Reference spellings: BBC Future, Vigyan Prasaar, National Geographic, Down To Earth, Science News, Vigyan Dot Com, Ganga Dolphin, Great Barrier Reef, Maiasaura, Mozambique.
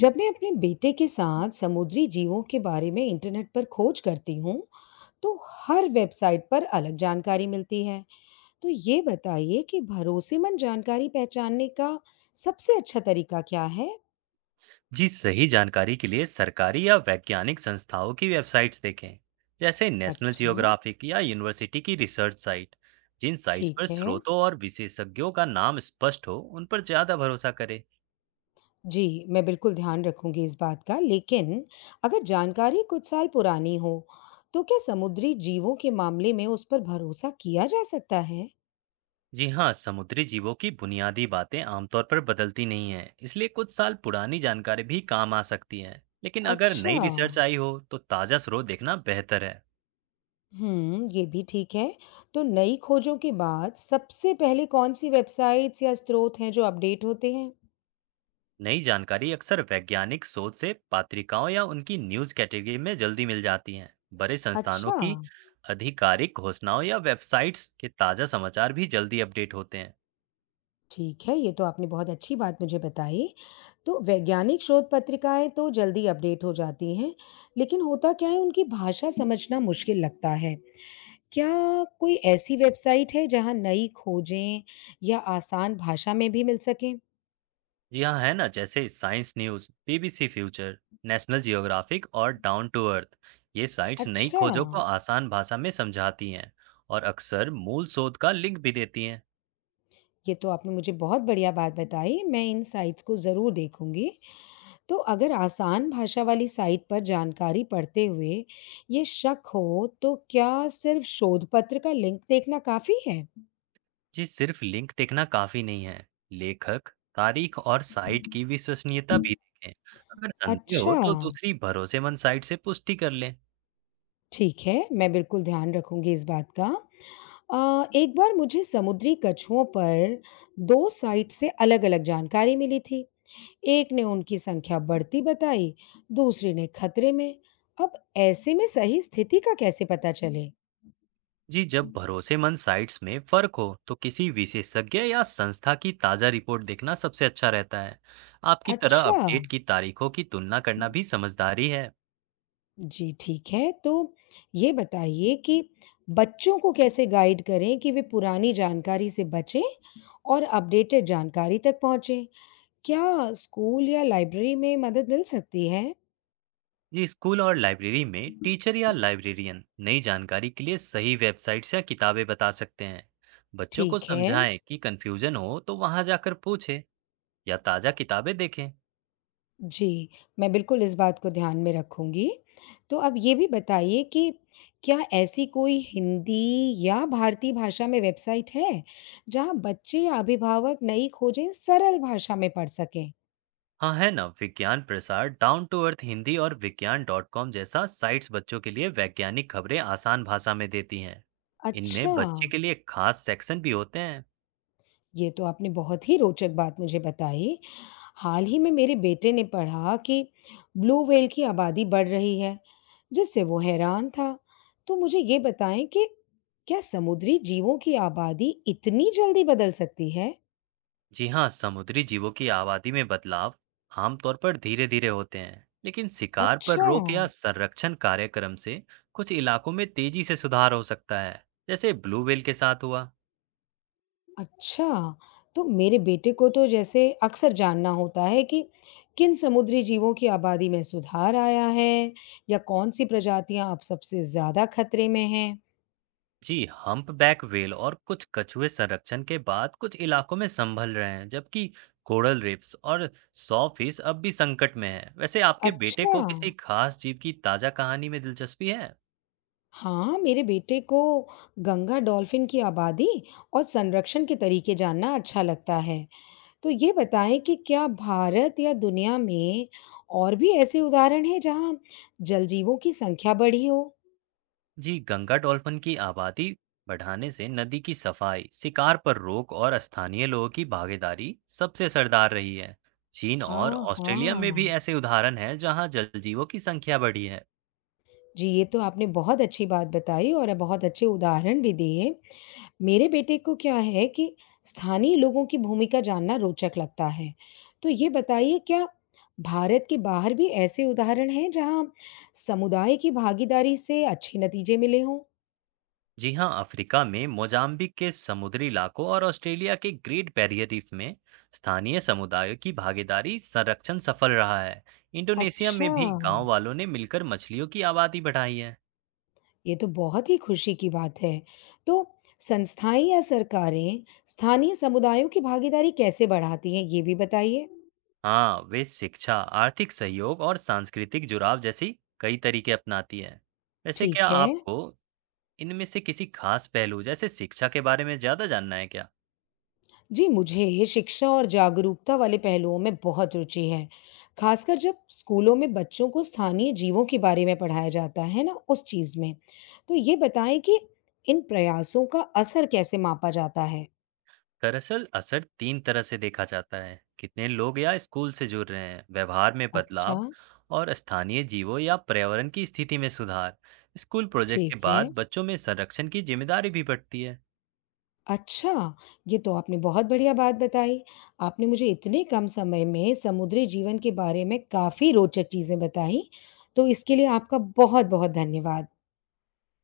जब मैं अपने बेटे के साथ समुद्री जीवों के बारे में इंटरनेट पर खोज करती हूँ तो हर वेबसाइट पर अलग जानकारी मिलती है। तो ये बताइए कि भरोसेमंद जानकारी पहचानने का सबसे अच्छा तरीका क्या है। जी सही जानकारी के लिए सरकारी या वैज्ञानिक संस्थाओं की वेबसाइट्स देखें। जैसे नेशनल अच्छा। जियोग्राफिक या यूनिवर्सिटी की रिसर्च साइट। जिन साइट पर ठीक है, स्रोतों और विशेषज्ञों का नाम स्पष्ट हो उन पर ज़्यादा भरोसा करें। जी। मैं बिल्कुल ध्यान रखूंगी इस बात का, लेकिन अगर जानकारी कुछ साल पुरानी हो तो क्या समुद्री जीवों के मामले में उस पर भरोसा किया जा सकता है। जी हाँ, समुद्री जीवों की बुनियादी बातें आमतौर पर बदलती नहीं हैं, इसलिए कुछ साल पुरानी जानकारी भी काम आ सकती है। लेकिन अगर अच्छा। नई रिसर्च आई हो तो ताज़ा स्रोत देखना बेहतर है। ये भी ठीक है। तो नई खोजों के बाद सबसे पहले कौन-सी वेबसाइट्स या स्रोत हैं जो अपडेट होते हैं? नई जानकारी अक्सर वैज्ञानिक शोध से पत्रिकाओं या उनकी न्यूज़ कैटेगरी में जल्दी मिल जाती हैं। बड़े संस्थानों अच्छा, की आधिकारिक घोषणाओं या वेबसाइट्स के ताज़ा समाचार भी जल्दी अपडेट होते हैं। ठीक है, ये तो आपने बहुत अच्छी बात मुझे बताई। तो वैज्ञानिक शोध पत्रिकाएँ तो जल्दी अपडेट हो जाती हैं, लेकिन होता क्या है उनकी भाषा समझना मुश्किल लगता है। क्या कोई ऐसी वेबसाइट है जहाँ नई खोजें या आसान भाषा में भी मिल सकें? जी हाँ, है ना, जैसे science news, BBC Future, National Geographic और डाउन टू अर्थ। ये साइट्स नई अच्छा, खोजों को आसान भाषा में समझाती हैं और अक्सर मूल शोध का लिंक भी देती हैं। ये तो आपने मुझे बहुत बढ़िया बात बताई। मैं इन साइट्स को ज़रूर देखूँगी। तो अगर आसान भाषा वाली साइट पर जानकारी पढ़ते हुए ये शक हो तो क्या सिर्फ शोध पत्र का लिंक देखना काफी है? जी सिर्फ लिंक देखना काफी नहीं है। लेखक, तारीख और साइट की विश्वसनीयता भी देखें। अगर संदेह हो अच्छा, तो दूसरी भरोसेमंद साइट से पुष्टि कर लें। ठीक है, मैं बिल्कुल ध्यान रखूंगी इस बात का। एक बार मुझे समुद्री कछुओं पर दो साइट से अलग-अलग जानकारी मिली थी। एक ने उनकी संख्या बढ़ती बताई, दूसरी ने खतरे में। अब ऐसे में सही स्थिति का कैसे पता चले? जी जब भरोसेमंद साइट्स में फर्क हो तो किसी विशेषज्ञ या संस्था की ताजा रिपोर्ट देखना सबसे अच्छा रहता है। आपकी तरह अच्छा अपडेट की तारीखों की तुलना करना भी समझदारी है। जी, ठीक है। तो ये बताइए कि बच्चों को कैसे गाइड करें कि वे पुरानी जानकारी से बचें और अपडेटेड जानकारी तक पहुँचें? क्या स्कूल या लाइब्रेरी में मदद मिल सकती है? जी स्कूल और लाइब्रेरी में टीचर या लाइब्रेरियन नई जानकारी के लिए सही वेबसाइट्स या किताबें बता सकते हैं। बच्चों को ठीक है। समझाएं कि कंफ्यूजन हो तो वहां जाकर पूछें या ताजा किताबें देखें। जी, मैं बिल्कुल इस बात को ध्यान में रखूँगी। तो अब ये भी बताइए कि क्या ऐसी कोई हिंदी या भारतीय भाषा में वेबसाइट है, जहाँ बच्चे या अभिभावक नई खोजें सरल भाषा में पढ़ सकें? हाँ है ना, विज्ञान प्रसार, डाउन टू अर्थ हिंदी और विज्ञान.com जैसा साइट्स बच्चों के लिए वैज्ञानिक खबरें आसान भाषा में देती हैं। इनमें अच्छा। बच्चे के लिए खास सेक्शन भी होते हैं। ये तो आपने बहुत ही रोचक बात मुझे बताई। हाल ही में मेरे बेटे ने पढ़ा कि ब्लू व्हेल की आबादी बढ़ रही है, जिससे वो हैरान था। तो मुझे ये बताएं कि क्या समुद्री जीवों की आबादी इतनी जल्दी बदल सकती है? जी हाँ, समुद्री जीवों की आबादी में बदलाव आमतौर पर धीरे धीरे होते हैं, लेकिन शिकार पर अच्छा, रोक या संरक्षण कार्यक्रम से कुछ इलाकों में तेजी से सुधार हो सकता है, जैसे ब्लू व्हेल के साथ हुआ। अच्छा। तो मेरे बेटे को तो जैसे अक्सर जानना होता है कि किन समुद्री जीवों की आबादी में सुधार आया है या कौन सी प्रजातियां अब सबसे ज्यादा खतरे में हैं। जी हम्पबैक व्हेल और कुछ कछुए संरक्षण के बाद कुछ इलाकों में संभल रहे हैं, जबकि कोरल रीफ्स और सॉ फिश अब भी संकट में है। वैसे आपके बेटे अच्छा। को किसी खास जीव की ताजा कहानी में दिलचस्पी है? हाँ, मेरे बेटे को गंगा डॉल्फिन की आबादी और संरक्षण के तरीके जानना अच्छा लगता है। तो ये बताएं कि क्या भारत या दुनिया में और भी ऐसे उदाहरण हैं जहाँ जलजीवों की संख्या बढ़ी हो? जी गंगा डॉल्फिन की आबादी बढ़ाने से नदी की सफाई, शिकार पर रोक और स्थानीय लोगों की भागीदारी सबसे असरदार रही है। चीन और आहा, ऑस्ट्रेलिया में भी ऐसे उदाहरण हैं जहां जलजीवों की संख्या बढ़ी है। जी, ये तो आपने बहुत अच्छी बात बताई और बहुत अच्छे उदाहरण भी दिए। मेरे बेटे को क्या है कि स्थानीय लोगों की भूमिका जानना रोचक लगता है। तो ये बताइए क्या भारत के बाहर भी ऐसे उदाहरण हैं जहां समुदाय की भागीदारी से अच्छे नतीजे मिले हों? जी हां, अफ्रीका में मोजाम्बिक के समुद्री इलाकों और ऑस्ट्रेलिया के ग्रेट बैरियर रीफ में स्थानीय समुदायों की भागीदारी संरक्षण सफल रहा है। इंडोनेशिया अच्छा, में भी गांव वालों ने मिलकर मछलियों की आबादी बढ़ाई है। ये तो बहुत ही खुशी की बात है। तो संस्थाएं या सरकारें स्थानीय समुदायों की भागीदारी कैसे बढ़ाती हैं, ये भी बताइए। हाँ वे शिक्षा, आर्थिक सहयोग और सांस्कृतिक जुड़ाव जैसी कई तरीके अपनाती है। वैसे क्या ठीक है। आपको इनमें से किसी खास पहलू, जैसे शिक्षा के बारे में ज्यादा जानना है क्या? जी, मुझे शिक्षा और जागरूकता वाले पहलुओं में बहुत रुचि है, खासकर जब स्कूलों में बच्चों को स्थानीय जीवों के बारे में पढ़ाया जाता है ना, उस चीज़ में। तो ये बताएँ कि इन प्रयासों का असर कैसे मापा जाता है? दरअसल असर तीन तरह से देखा जाता है। कितने लोग या स्कूल से जुड़ रहे हैं, व्यवहार में अच्छा, बदलाव और स्थानीय जीवों या पर्यावरण की स्थिति में सुधार। स्कूल प्रोजेक्ट के ठीक है। बाद बच्चों में संरक्षण की जिम्मेदारी भी बढ़ती है। अच्छा, ये तो आपने बहुत बढ़िया बात बताई। आपने मुझे इतने कम समय में समुद्री जीवन के बारे में काफ़ी रोचक चीज़ें बताई, तो इसके लिए आपका बहुत-बहुत धन्यवाद।